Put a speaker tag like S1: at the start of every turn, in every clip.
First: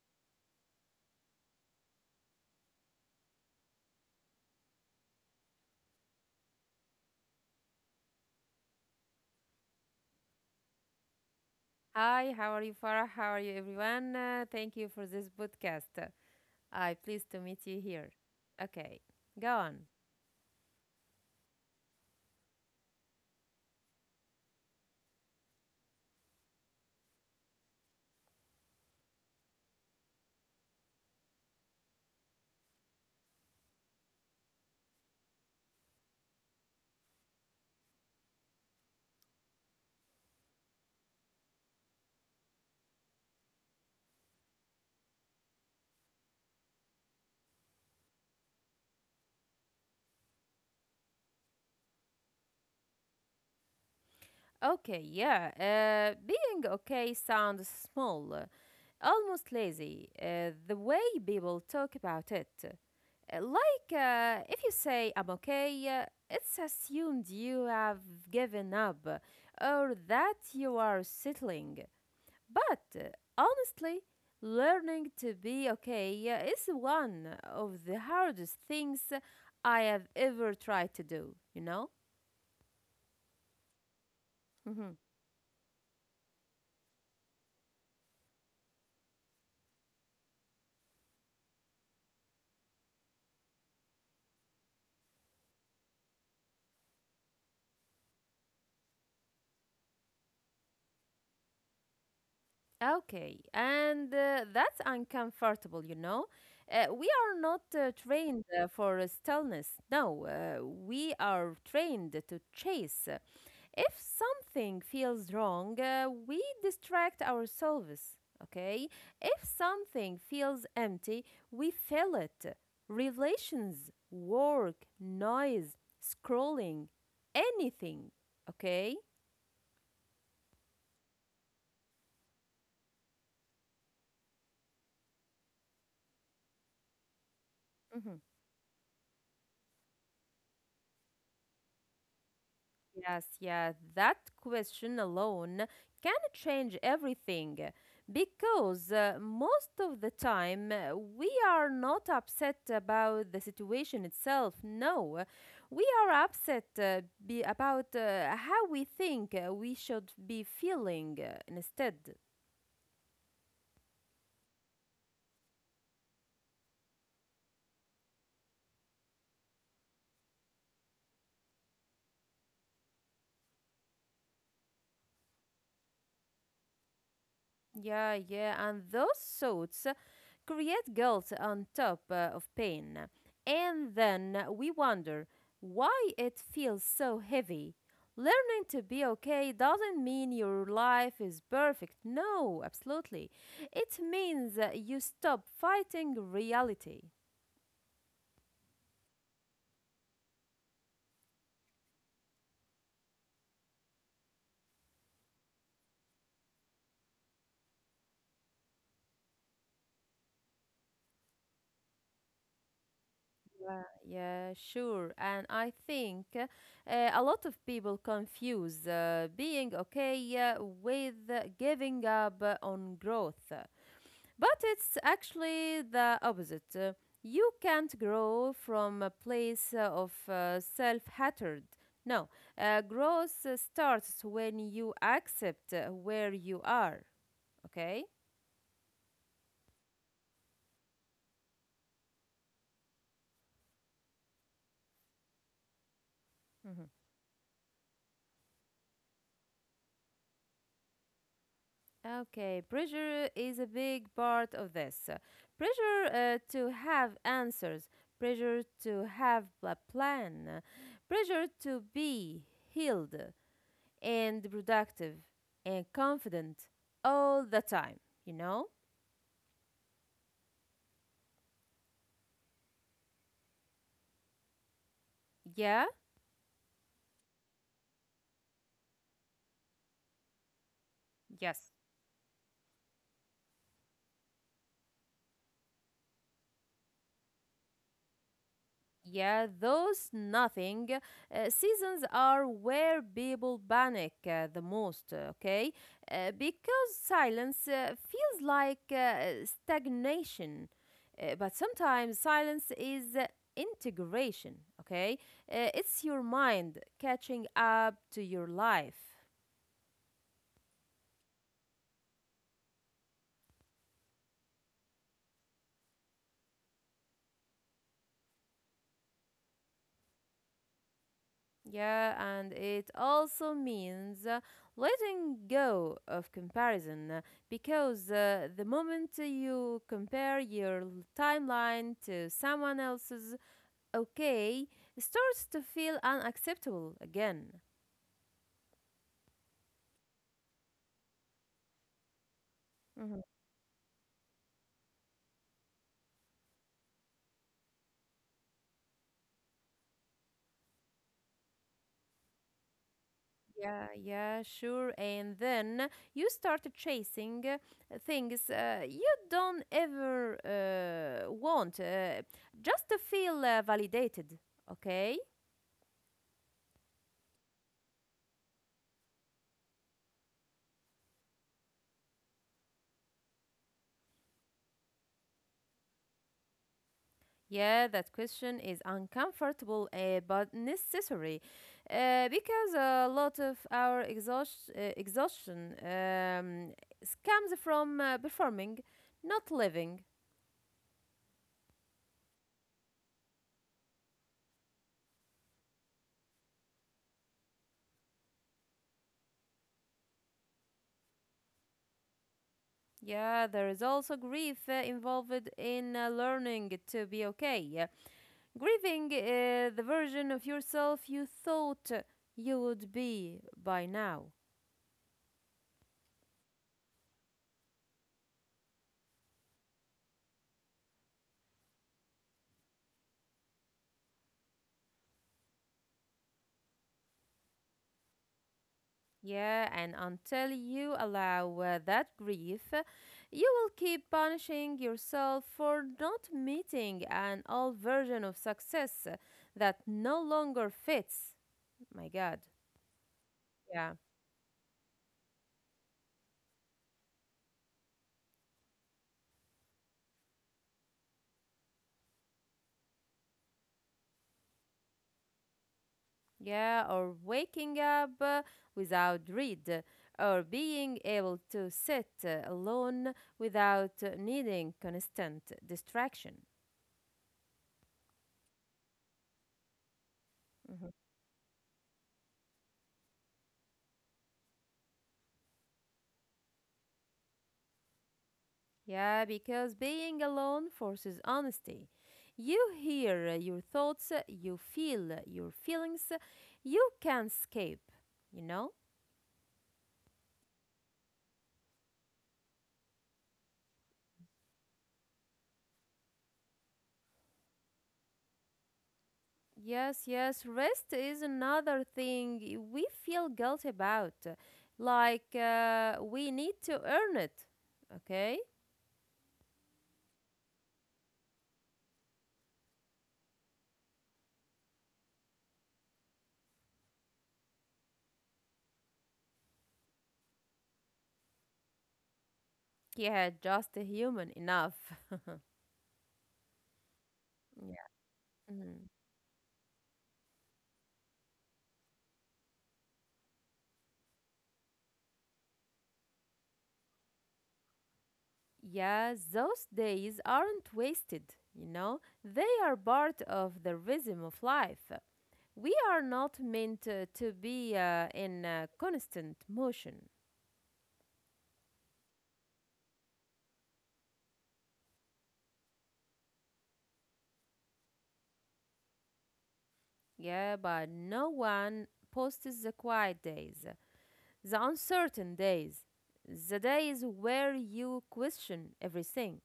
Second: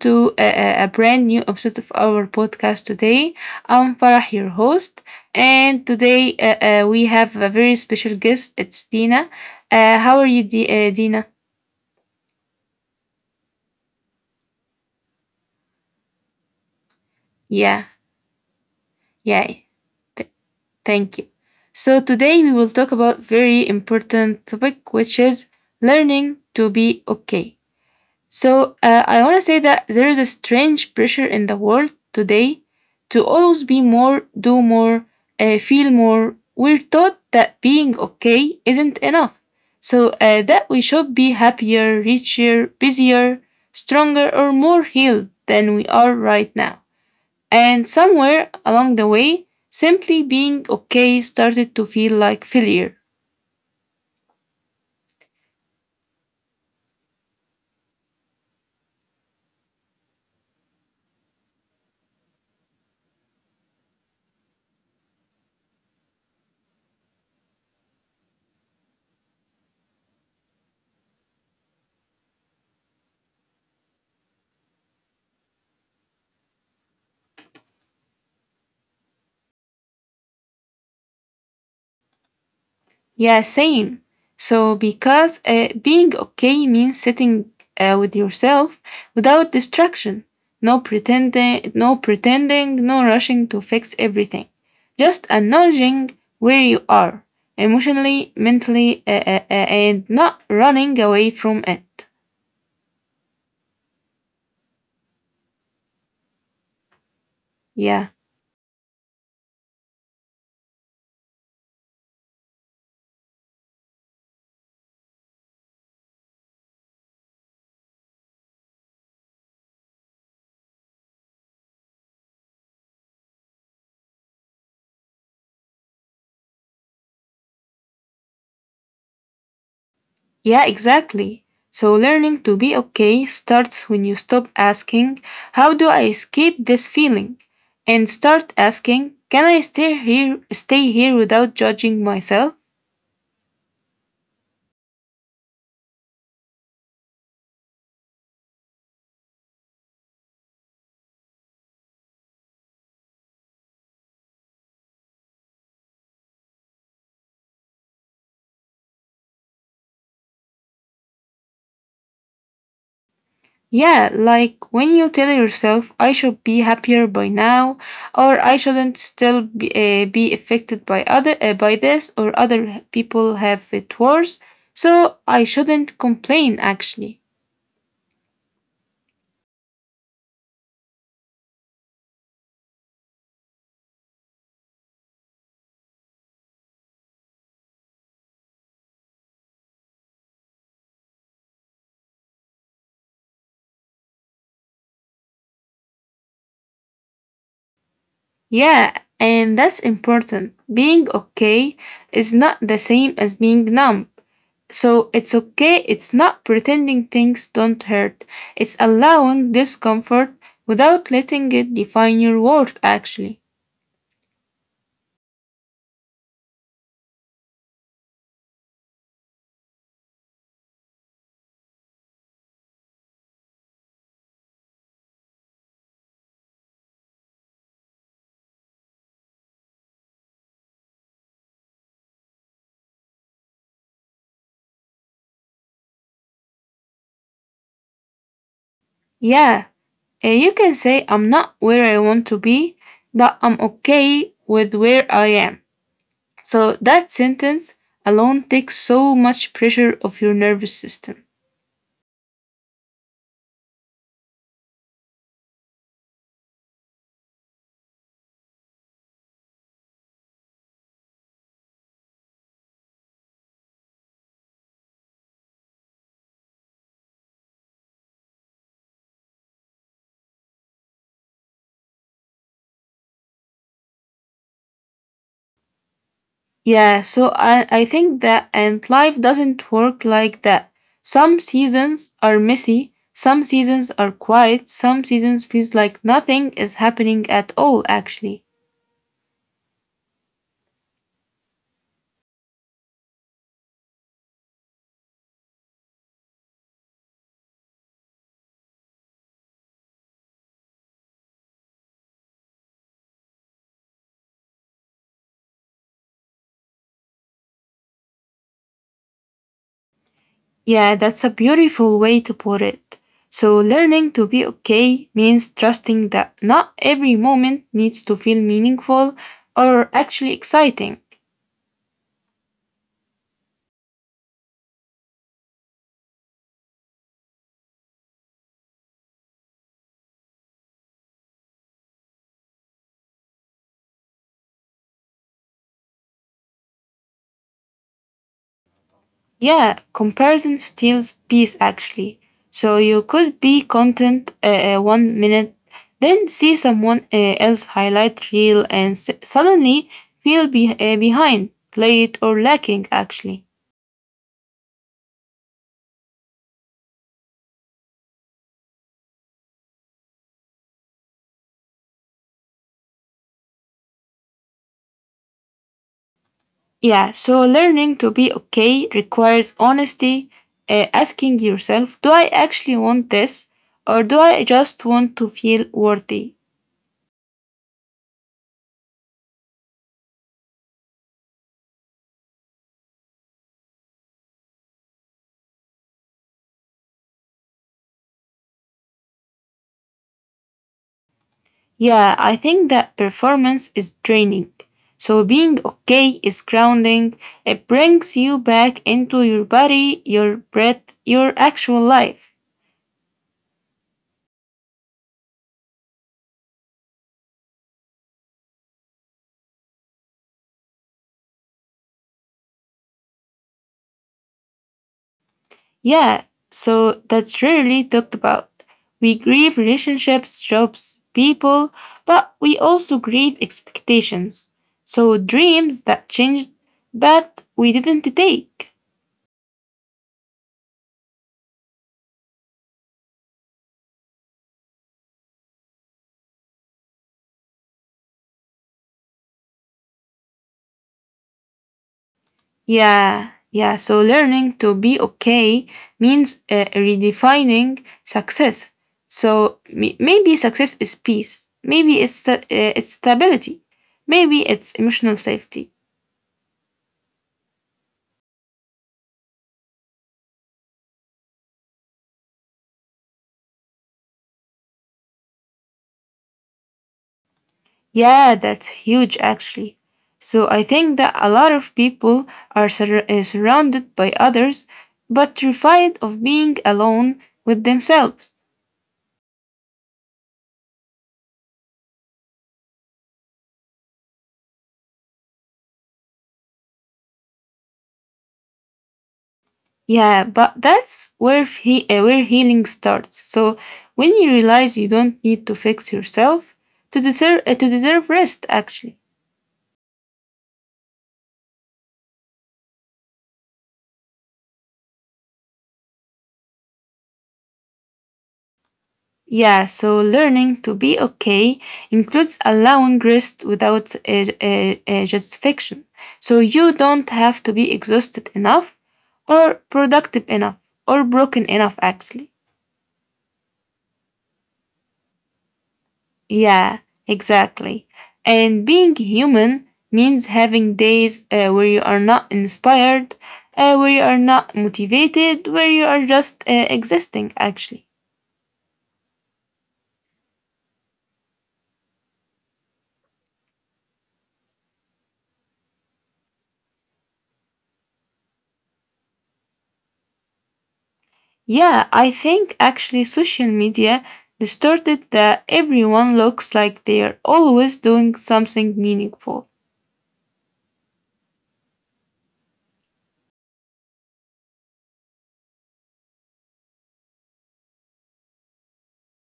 S1: to a brand new episode of our podcast today. I'm Farah, your host, and today we have a very special guest. It's Dina. How are you, Dina?
S2: Hi, how are you, Farah? How are you, everyone? Thank you for this podcast. I'm pleased to meet you
S1: Yeah,
S2: here. Okay, go on.
S1: yeah, Thank you. So today we will talk about very important topic, which is learning to be okay. I want to say that there is a strange pressure in the world today to always be more, do more, feel more. We're taught that being okay isn't enough. So that we should be happier, richer, busier, stronger, or more healed than we are right now. And somewhere along the way, simply being okay started to feel like failure.
S2: Okay, yeah. Being okay sounds small, almost lazy. The way people talk about it, like, if you say I'm okay, it's assumed you have given up or that you are settling. But honestly, learning to be okay is one of the hardest things I have ever tried to do, you know?
S1: Yeah, same.
S2: Mm-hmm.
S1: So, because being okay means sitting with yourself without distraction, no pretending, no rushing to fix everything, just acknowledging where you are emotionally, mentally, and not running away from it.
S2: Okay, and that's uncomfortable, you know. We are not
S1: Yeah.
S2: trained for stillness. No, we are trained to chase. If something feels wrong, we distract ourselves, okay? If something feels empty, we fill it. Relations, work, noise, scrolling, anything, okay?
S1: Yeah, exactly. So learning to be okay starts when you stop asking, how do I escape this feeling? And start asking, can I stay here without judging myself?
S2: Yes, yeah, that question alone can change everything because most of the time we are not upset about the situation itself. No, we are upset be about how we think we should be feeling instead.
S1: Yeah, like when you tell yourself I should be happier by now or I shouldn't still be affected by other by this, or other people have it worse, so I shouldn't complain actually.
S2: Yeah, yeah, and those suits create guilt on top of pain. And then we wonder why it feels so heavy. Learning to be okay doesn't mean your life is perfect. No, absolutely. It means that you stop fighting reality.
S1: Yeah, and that's important. Being okay is not the same as being numb. So it's okay, it's not pretending things don't hurt. It's allowing discomfort without letting it define your worth, actually.
S2: Yeah, sure. And I think a lot of people confuse being okay with giving up on growth. But it's actually the opposite. You can't grow from a place of self hatred. No, growth starts when you accept where you are. Okay?
S1: Yeah, you can say, I'm not where I want to be, but I'm okay with where I am.
S2: hmm
S1: So that sentence alone takes so much pressure off your nervous system.
S2: Okay, pressure is a big part of this. Pressure to have answers, pressure to have a plan, pressure to be healed, and productive and confident all the time, you know? Yeah?
S1: Yeah, so I think that, and life doesn't work like that. Some
S2: Yes.
S1: seasons are messy, some seasons are quiet, some seasons feels like nothing is happening at all, actually.
S2: Yeah, those nothing seasons are where people panic the most, okay? Because silence feels like stagnation. But sometimes silence is integration, okay? It's your mind catching up to your life.
S1: Yeah, that's a beautiful way to put it. So learning to be okay means trusting that not every moment needs to feel meaningful or actually exciting.
S2: Yeah, and it also means letting go of comparison because the moment you compare your timeline to someone else's, okay, it starts to feel unacceptable again.
S1: Yeah, comparison steals peace actually. So you
S2: Mhm.
S1: could be content one minute, then see someone else highlight reel and suddenly feel behind, late, or lacking actually.
S2: Yeah, yeah, sure. And then you start chasing things you don't ever want, just to feel validated, okay?
S1: Yeah, so learning to be okay requires honesty, asking yourself, do I actually want this, or do I just want to feel worthy?
S2: Yeah, that question is uncomfortable but necessary because a lot of our exhaustion comes from performing, not living.
S1: Yeah, I think that performance is draining. So being okay is grounding. It brings you back into your body, your breath, your actual life.
S2: Yeah, there is also grief involved in learning to be okay. Yeah. Grieving the version of yourself you thought you would be by now.
S1: Yeah, so that's rarely talked about. We grieve relationships, jobs, people, but we also grieve expectations. So dreams that changed, but we didn't take.
S2: Yeah, and until you allow that grief, you will keep punishing yourself for not meeting an old version of success that no longer fits. My God.
S1: Yeah,
S2: Yeah.
S1: yeah. So learning to be okay means redefining success. So maybe success is peace. Maybe it's stability. Maybe it's emotional safety.
S2: Yeah, or waking up without dread, or being able to sit alone without needing constant distraction.
S1: Yeah, that's huge actually. So I
S2: Mm-hmm.
S1: think that a lot of people are surrounded by others, but terrified of being alone with themselves.
S2: Yeah, because being alone forces honesty. You hear your thoughts, you feel your feelings, you can't escape, you know?
S1: Yeah, but that's where he where healing starts. So when you realize you don't need to fix yourself to deserve rest, actually.
S2: Yes, yes, rest is another thing we feel guilty about. Uh, like we need to earn it, okay?
S1: Yeah, so learning to be okay includes allowing rest without a justification. So you don't have to be exhausted enough, or productive enough, or broken enough, actually.
S2: Yeah, just a human enough.
S1: Yeah,
S2: Yeah.
S1: exactly. And
S2: Mhm.
S1: being human means having days where you are not inspired, where you are not motivated, where you are just existing, actually.
S2: Yes, those days aren't wasted, you know, they are part of the rhythm of life. We are not meant to be in constant motion.
S1: Yeah, I think actually social media distorted that everyone looks like they are always doing something meaningful.
S2: Yeah, but no one posts the quiet days, the uncertain days, the days where you question everything.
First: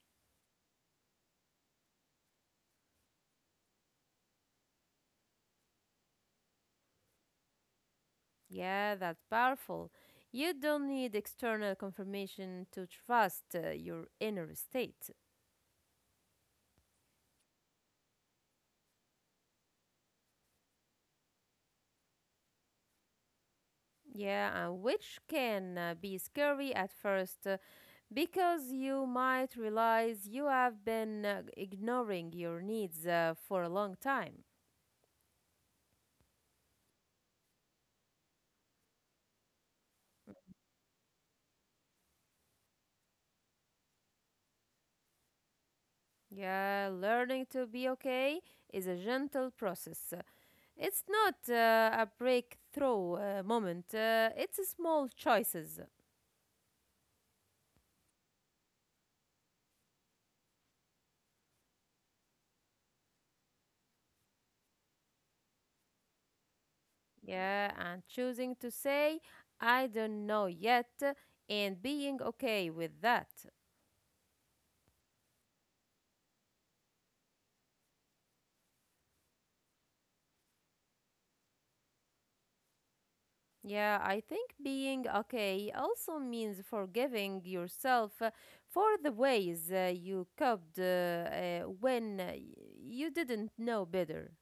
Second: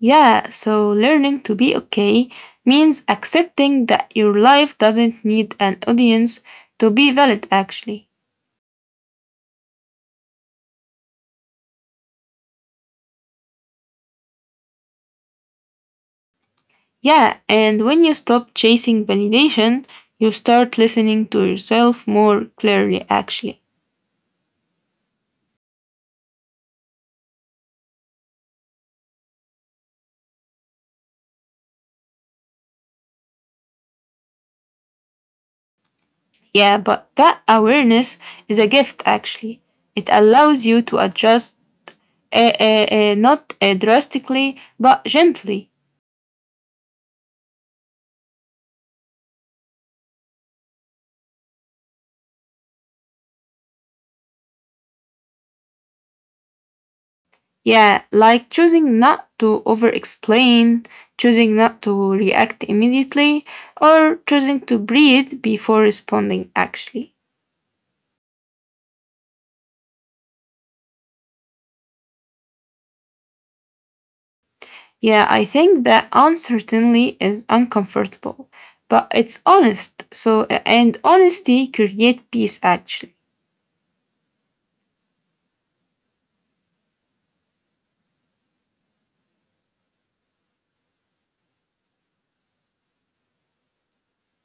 S1: Yeah, so learning to be okay means accepting that your life doesn't need an audience to be valid, actually.
S2: Yeah, that's powerful. You don't need external confirmation to trust your inner state.
S1: Yeah, and when you stop chasing validation, you start listening to yourself more clearly, actually.
S2: Yeah, and which can be scary at first because you might realize you have been ignoring your needs for a long time.
S1: Yeah, but that awareness is a gift, actually. It allows you to adjust, not drastically, but gently.
S2: Yeah, learning to be okay is a gentle process. It's not a breakthrough moment, it's small choices.
S1: Yeah, like choosing not to over explain, choosing not to react immediately, or choosing to breathe before responding, actually.
S2: Yeah, and choosing to say, I don't know yet, and being okay with that.
S1: Yeah, I think that uncertainty is uncomfortable, but it's honest. So, and honesty creates peace actually.
S2: Yeah, I think being okay also means forgiving yourself for the ways you coped when you didn't know better.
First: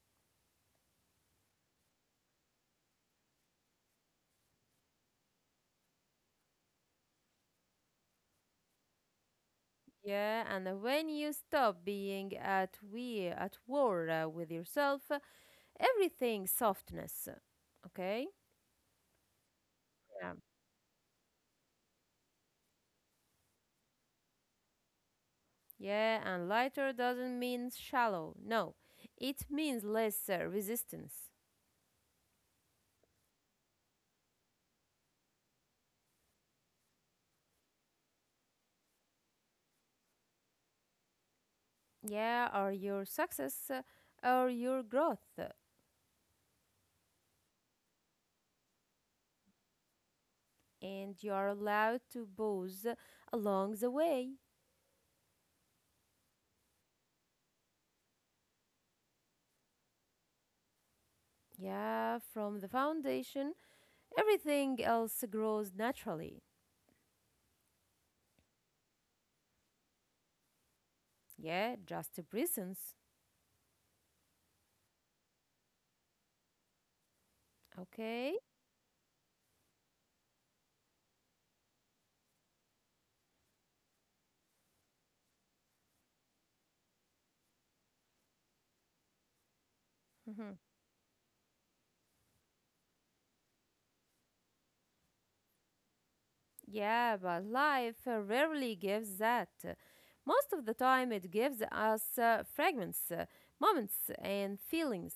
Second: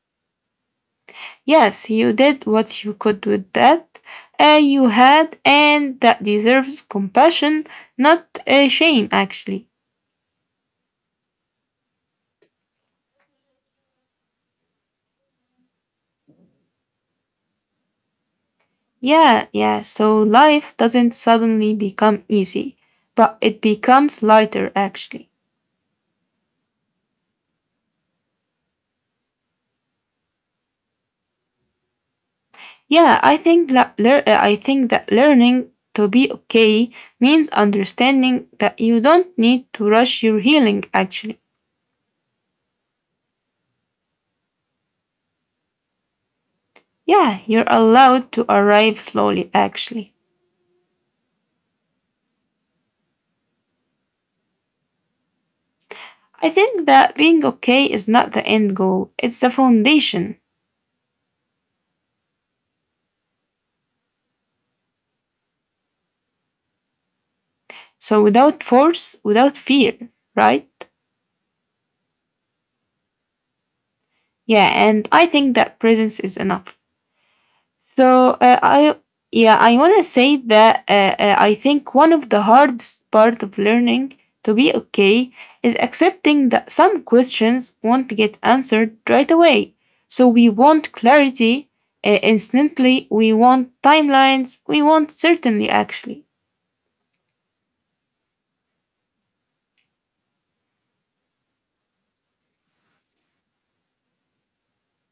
S1: Yes, you did what you could with that you had, and that deserves compassion, not shame actually.
S2: Yeah, and when you stop being at we at war with yourself, everything softness. Okay?
S1: Yeah, yeah, so
S2: Yeah.
S1: life doesn't suddenly become easy, but it becomes lighter actually.
S2: Yeah, and lighter doesn't mean shallow. No. It means less resistance.
S1: Yeah, I think that learning to be okay means understanding that you don't need to rush your healing actually.
S2: Yeah, or your success, or your growth.
S1: Yeah, you're allowed to arrive slowly actually.
S2: And you are allowed to pause along the way.
S1: I think that being okay is not the end goal, it's the foundation.
S2: Yeah, from the foundation, everything else grows naturally.
S1: So without force, without fear, right?
S2: Yeah, just presence.
S1: Yeah, and I think that presence is enough.
S2: Okay?
S1: So uh, I yeah, I want to say that I think one of the hardest part of learning to be okay is accepting that some questions won't get answered right away. So
S2: Mm-hmm.
S1: we want clarity instantly, we want timelines, we want certainty actually.
S2: Yeah, but life rarely gives that. Most of the time, it gives us fragments, moments, and feelings.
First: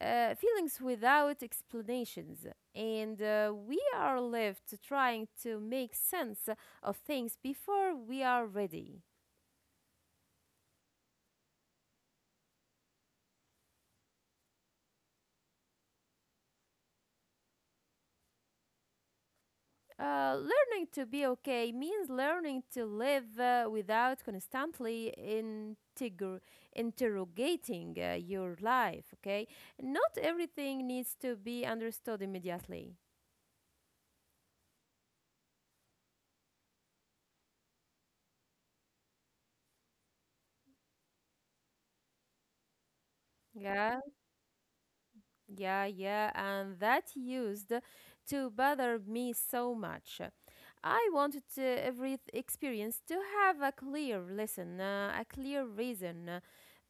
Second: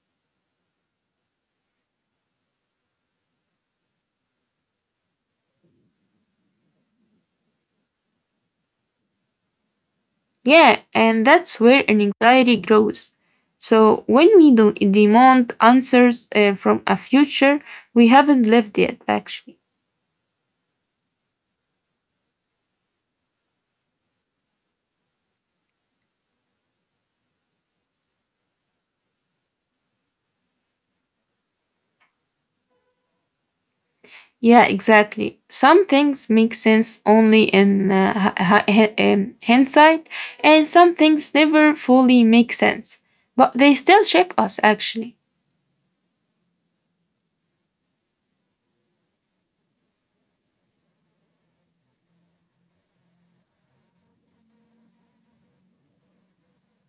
S2: Feelings without explanations. And we are left trying to make sense of things before we are ready.
S1: Yeah, and that's where an anxiety grows. So when we do demand answers from a future we haven't lived yet actually.
S2: Learning to be okay means learning to live without constantly interrogating your life, okay? Not everything needs to be understood immediately.
S1: Yeah, exactly. Some things make sense only in hindsight, and some things never fully make sense, but they
S2: Yeah.
S1: still shape us actually.
S2: Yeah, yeah, and that used to bother me so much. I wanted every experience to have a clear lesson, a clear reason.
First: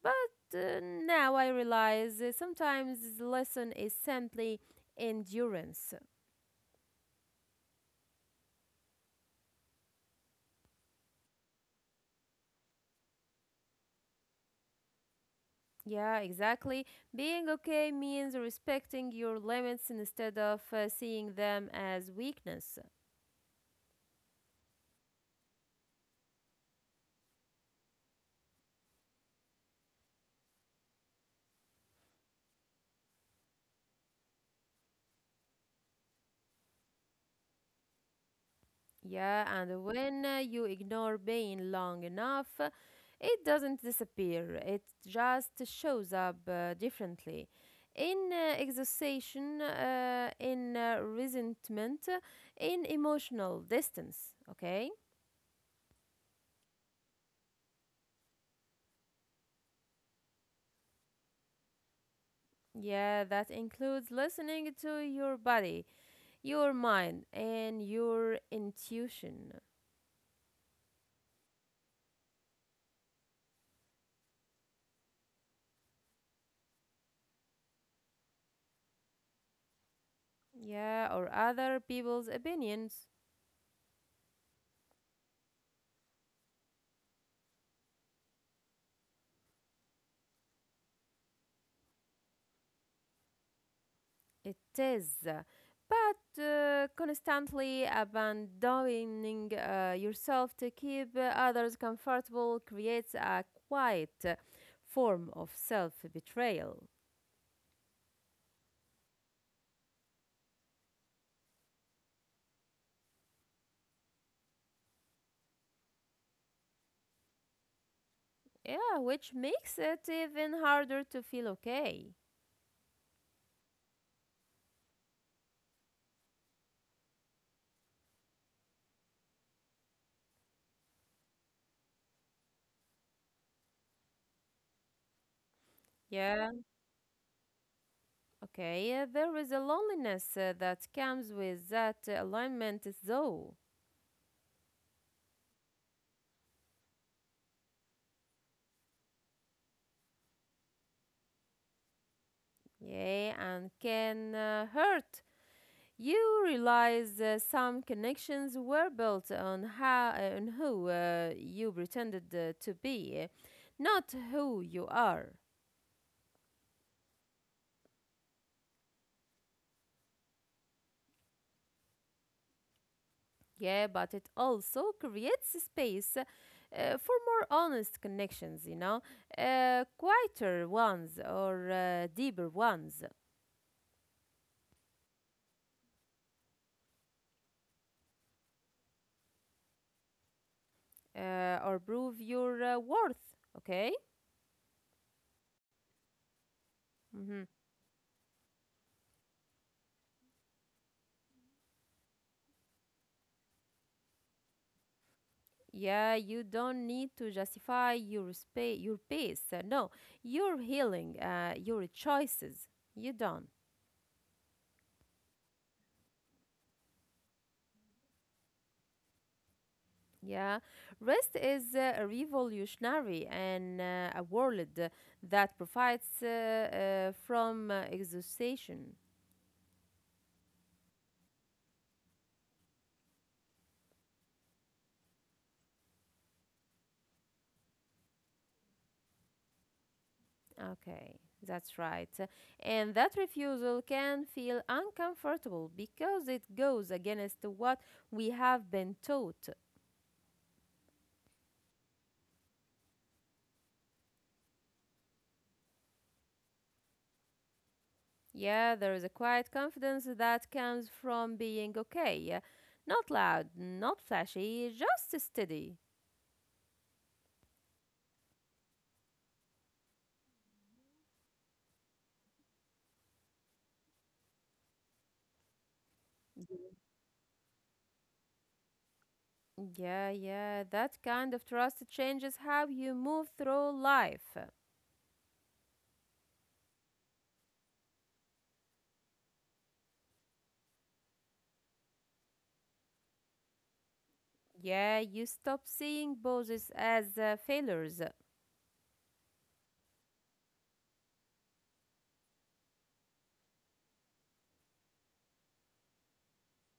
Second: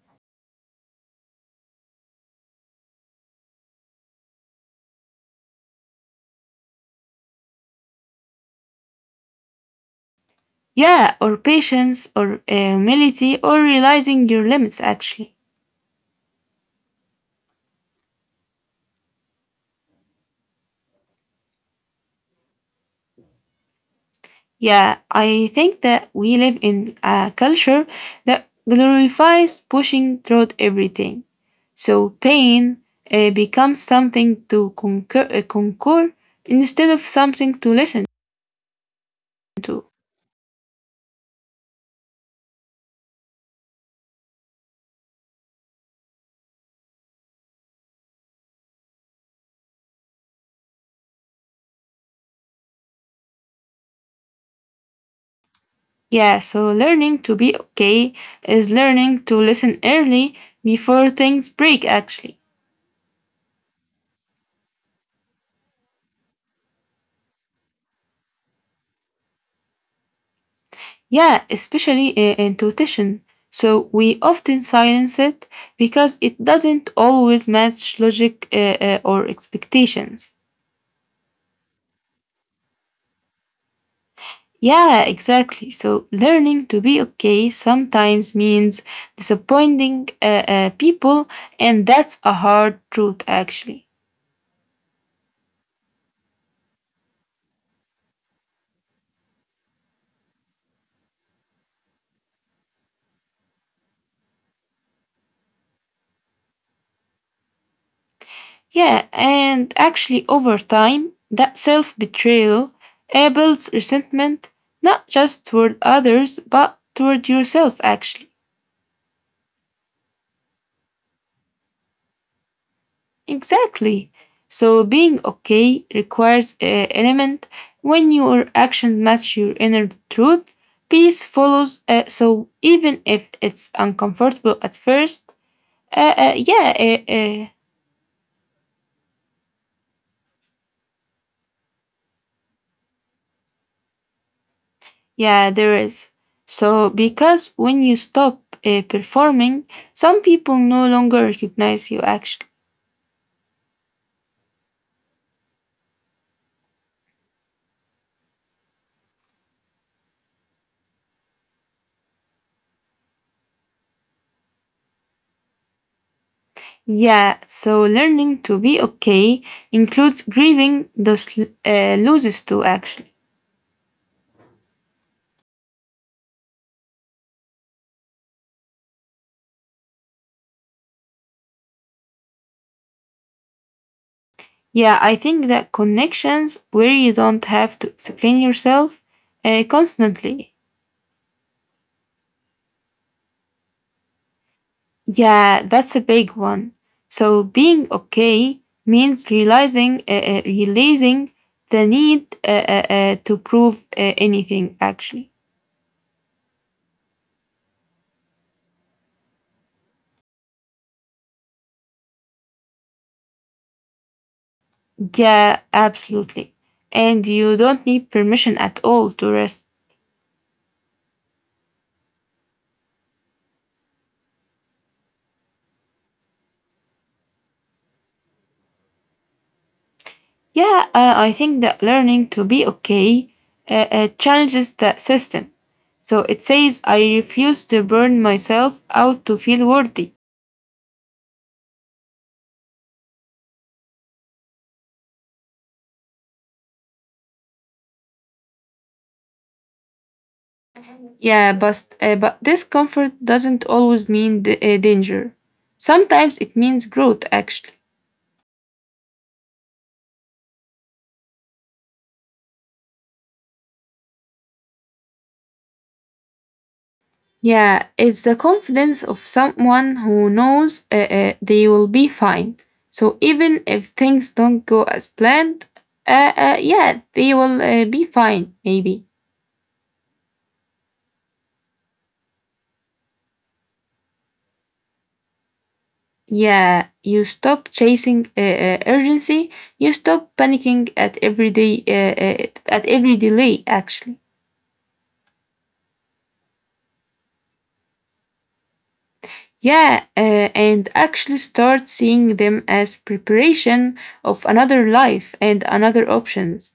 S2: But now I realize sometimes the lesson is simply endurance.
S1: Yeah, or patience, or humility, or realizing your limits actually.
S2: Yeah, exactly. Being okay means respecting your limits instead of seeing them as weakness.
S1: Yeah, I think that we live in a culture that glorifies pushing through everything. So pain becomes something to conquer, instead of something to listen
S2: Yeah, and
S1: to.
S2: when you ignore pain long enough, it doesn't disappear. It just shows up differently. In exhaustion, in resentment, in emotional distance. Okay?
S1: Yeah, so learning to be okay is learning to listen early before things break, actually.
S2: Yeah, that includes listening to your body, your mind, and your intuition.
S1: Yeah, especially in intuition. So we often silence it because it doesn't always match logic or expectations.
S2: Yeah, or other people's opinions.
S1: Yeah, exactly. So learning to be okay sometimes means disappointing people, and that's a hard truth, actually.
S2: It is, but constantly abandoning yourself to keep others comfortable creates a quiet form of self betrayal.
S1: Yeah, and actually, over time, that self betrayal builds resentment not just toward others, but toward yourself, actually.
S2: Yeah, which makes it even harder to feel okay.
S1: Exactly. So, being okay requires an element when your actions match your inner truth, peace follows. So, even if it's uncomfortable at first, uh, uh,
S2: Yeah,
S1: yeah, uh, uh,
S2: okay. There is a loneliness that comes with that alignment, though.
S1: yeah, there is. So, because when you stop performing, some people no longer recognize you actually.
S2: Yeah, and can hurt. You realize some connections were built on how, on who you pretended to be, not who you are.
S1: Yeah, so learning to be okay includes grieving those losses too, actually.
S2: Yeah, but it also creates space for more honest connections, you know, quieter ones or deeper ones,
S1: Yeah, I think that connections where you don't have to explain yourself constantly.
S2: or prove your worth. Okay.
S1: Yeah, that's a big one.
S2: Mm-hmm.
S1: So being okay means releasing the need to prove anything, actually.
S2: Yeah, you don't need to justify your space, your pace. No, your healing, your choices. You don't.
S1: Yeah, absolutely. And you don't need permission at all to rest.
S2: Yeah, rest is a revolutionary and a world that provides from exhaustion.
S1: Yeah, I think that learning to be okay challenges that system. So it says, I refuse to burn myself out to feel worthy.
S2: Okay, that's right. And that refusal can feel uncomfortable because it goes against what we have been taught.
S1: Yeah, but this comfort doesn't always mean danger. Sometimes it means growth, actually.
S2: Yeah, there is a quiet confidence that comes from being okay. Not loud, not flashy, just steady.
S1: Yeah, it's the confidence of someone who knows they will be fine. So even if things don't go as planned, yeah, they will be fine, maybe.
S2: Yeah, yeah, that kind of trust changes how you move through life.
S1: Yeah, you stop chasing urgency. You stop panicking at every day, at every delay, actually.
S2: Yeah, you stop seeing poses as failures.
S1: Yeah, and actually start seeing them as preparation of another life and another options.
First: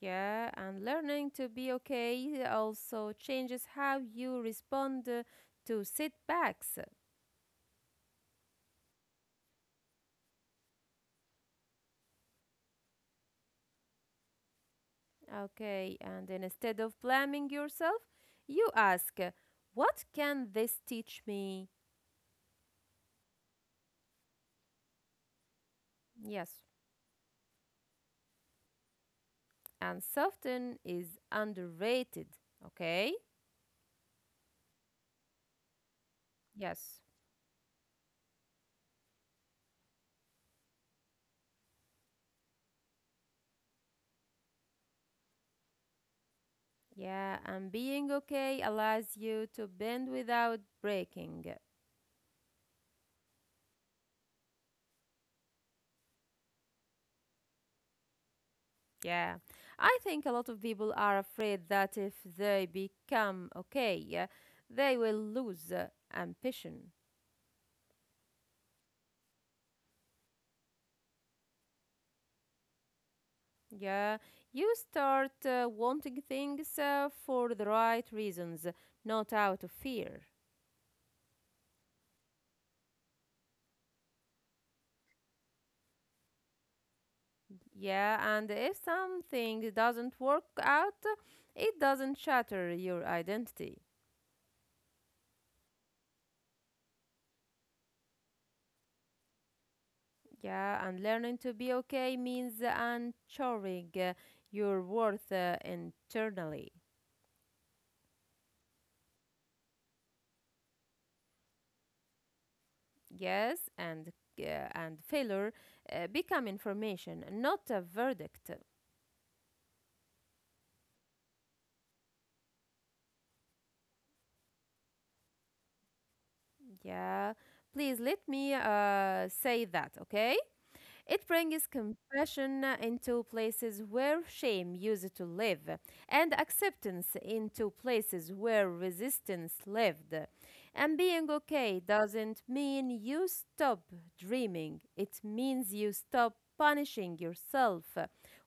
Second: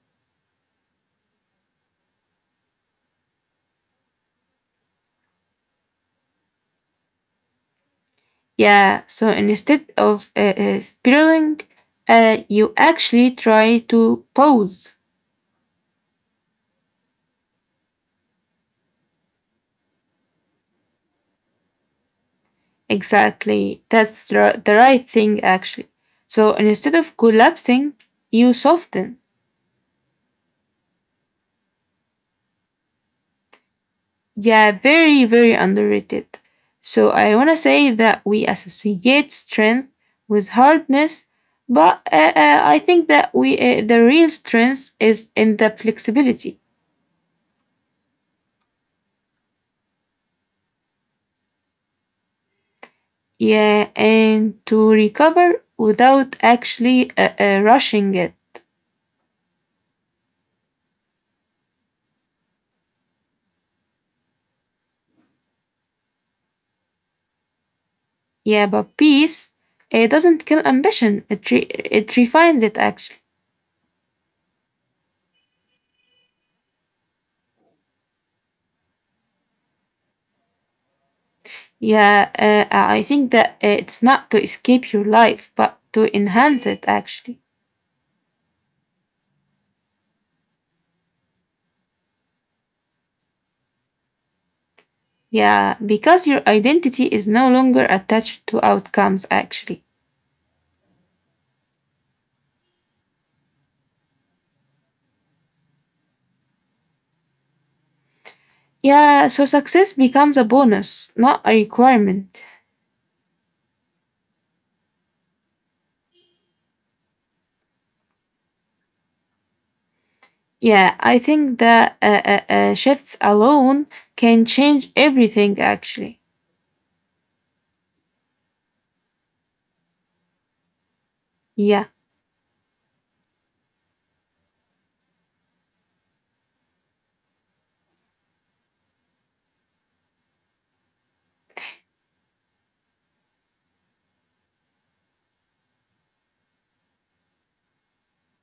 S2: Yeah, and learning to be okay also changes how you respond to setbacks.
S1: Yeah, so instead of spiraling, you actually try to pause.
S2: Okay, and then instead of blaming yourself, you ask, what can this teach me?
S1: Exactly, that's the right thing actually. So
S2: Yes,
S1: instead of collapsing, you soften.
S2: and soften is underrated. Okay?
S1: Yeah, very, very underrated.
S2: Yes.
S1: So I want to say that we associate strength with hardness, but I think that we the real strength is in the flexibility.
S2: Yeah, and being okay allows you to bend without breaking.
S1: Yeah, and to recover without actually rushing it.
S2: Yeah, I think a lot of people are afraid that if they become okay, they will lose ambition.
S1: Yeah, but peace it doesn't kill ambition. It refines it actually.
S2: Yeah, you start wanting things for the right reasons, not out of fear.
S1: Yeah, I think that it's not to escape your life, but to enhance it actually.
S2: Yeah, and if something doesn't work out, it doesn't shatter your identity.
S1: Yeah, because your identity is no longer attached to outcomes, actually.
S2: Yeah, and learning to be okay means ensuring your worth internally.
S1: Yeah, so success becomes a bonus, not a requirement.
S2: Yes, uh, and failure become information, not a verdict.
S1: Yeah, I think that shifts alone can change everything, actually.
S2: Yeah, please let me say that, okay? It brings
S1: Yeah,
S2: compassion into places where shame used to live, and acceptance into places where resistance lived. And being okay doesn't mean you stop dreaming, it means you stop punishing yourself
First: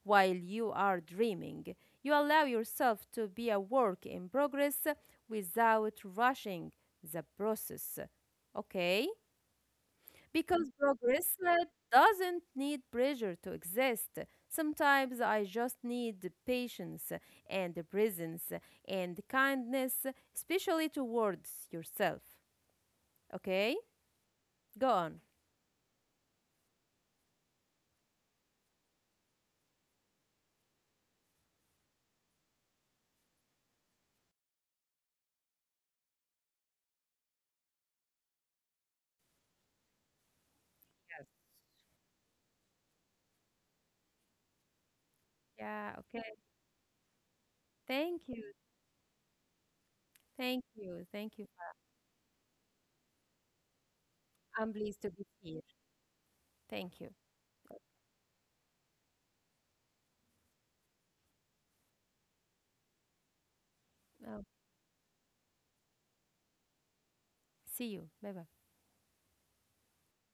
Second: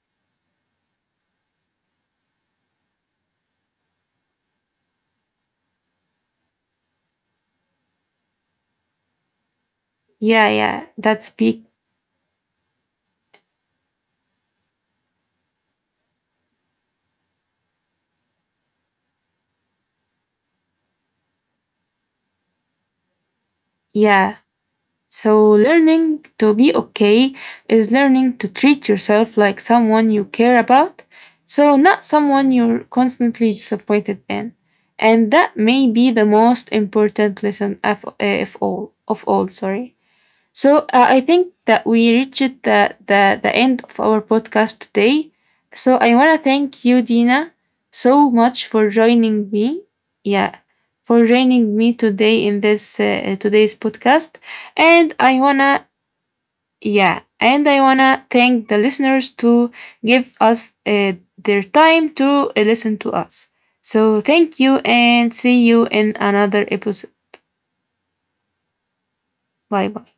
S2: while you are dreaming. You allow yourself to be a work in progress without rushing the process. Okay? Because
S1: yeah, that's
S2: progress
S1: big.
S2: doesn't need pressure to exist. Sometimes I just need the patience and the presence and kindness, especially towards yourself. Okay?
S1: Yeah.
S2: Go on.
S1: So, learning to be okay is learning to treat yourself like someone you care about, so not someone you're constantly disappointed in. And that may be the most important lesson of all. Of all, sorry. I think that we reached the end of our podcast today.
S2: Yeah,
S1: So I
S2: okay.
S1: want to thank you, Dina,
S2: Thank
S1: so
S2: you.
S1: much for joining me. Yeah,
S2: Thank you.
S1: for
S2: Thank you.
S1: joining me today in this today's podcast.
S2: I'm pleased to
S1: And
S2: be
S1: I
S2: here.
S1: wanna
S2: Thank you.
S1: yeah, and I wanna thank the listeners to give us their time to listen to us. So
S2: Oh,
S1: thank you and see you in another episode.
S2: see you. Bye bye.
S1: Bye bye.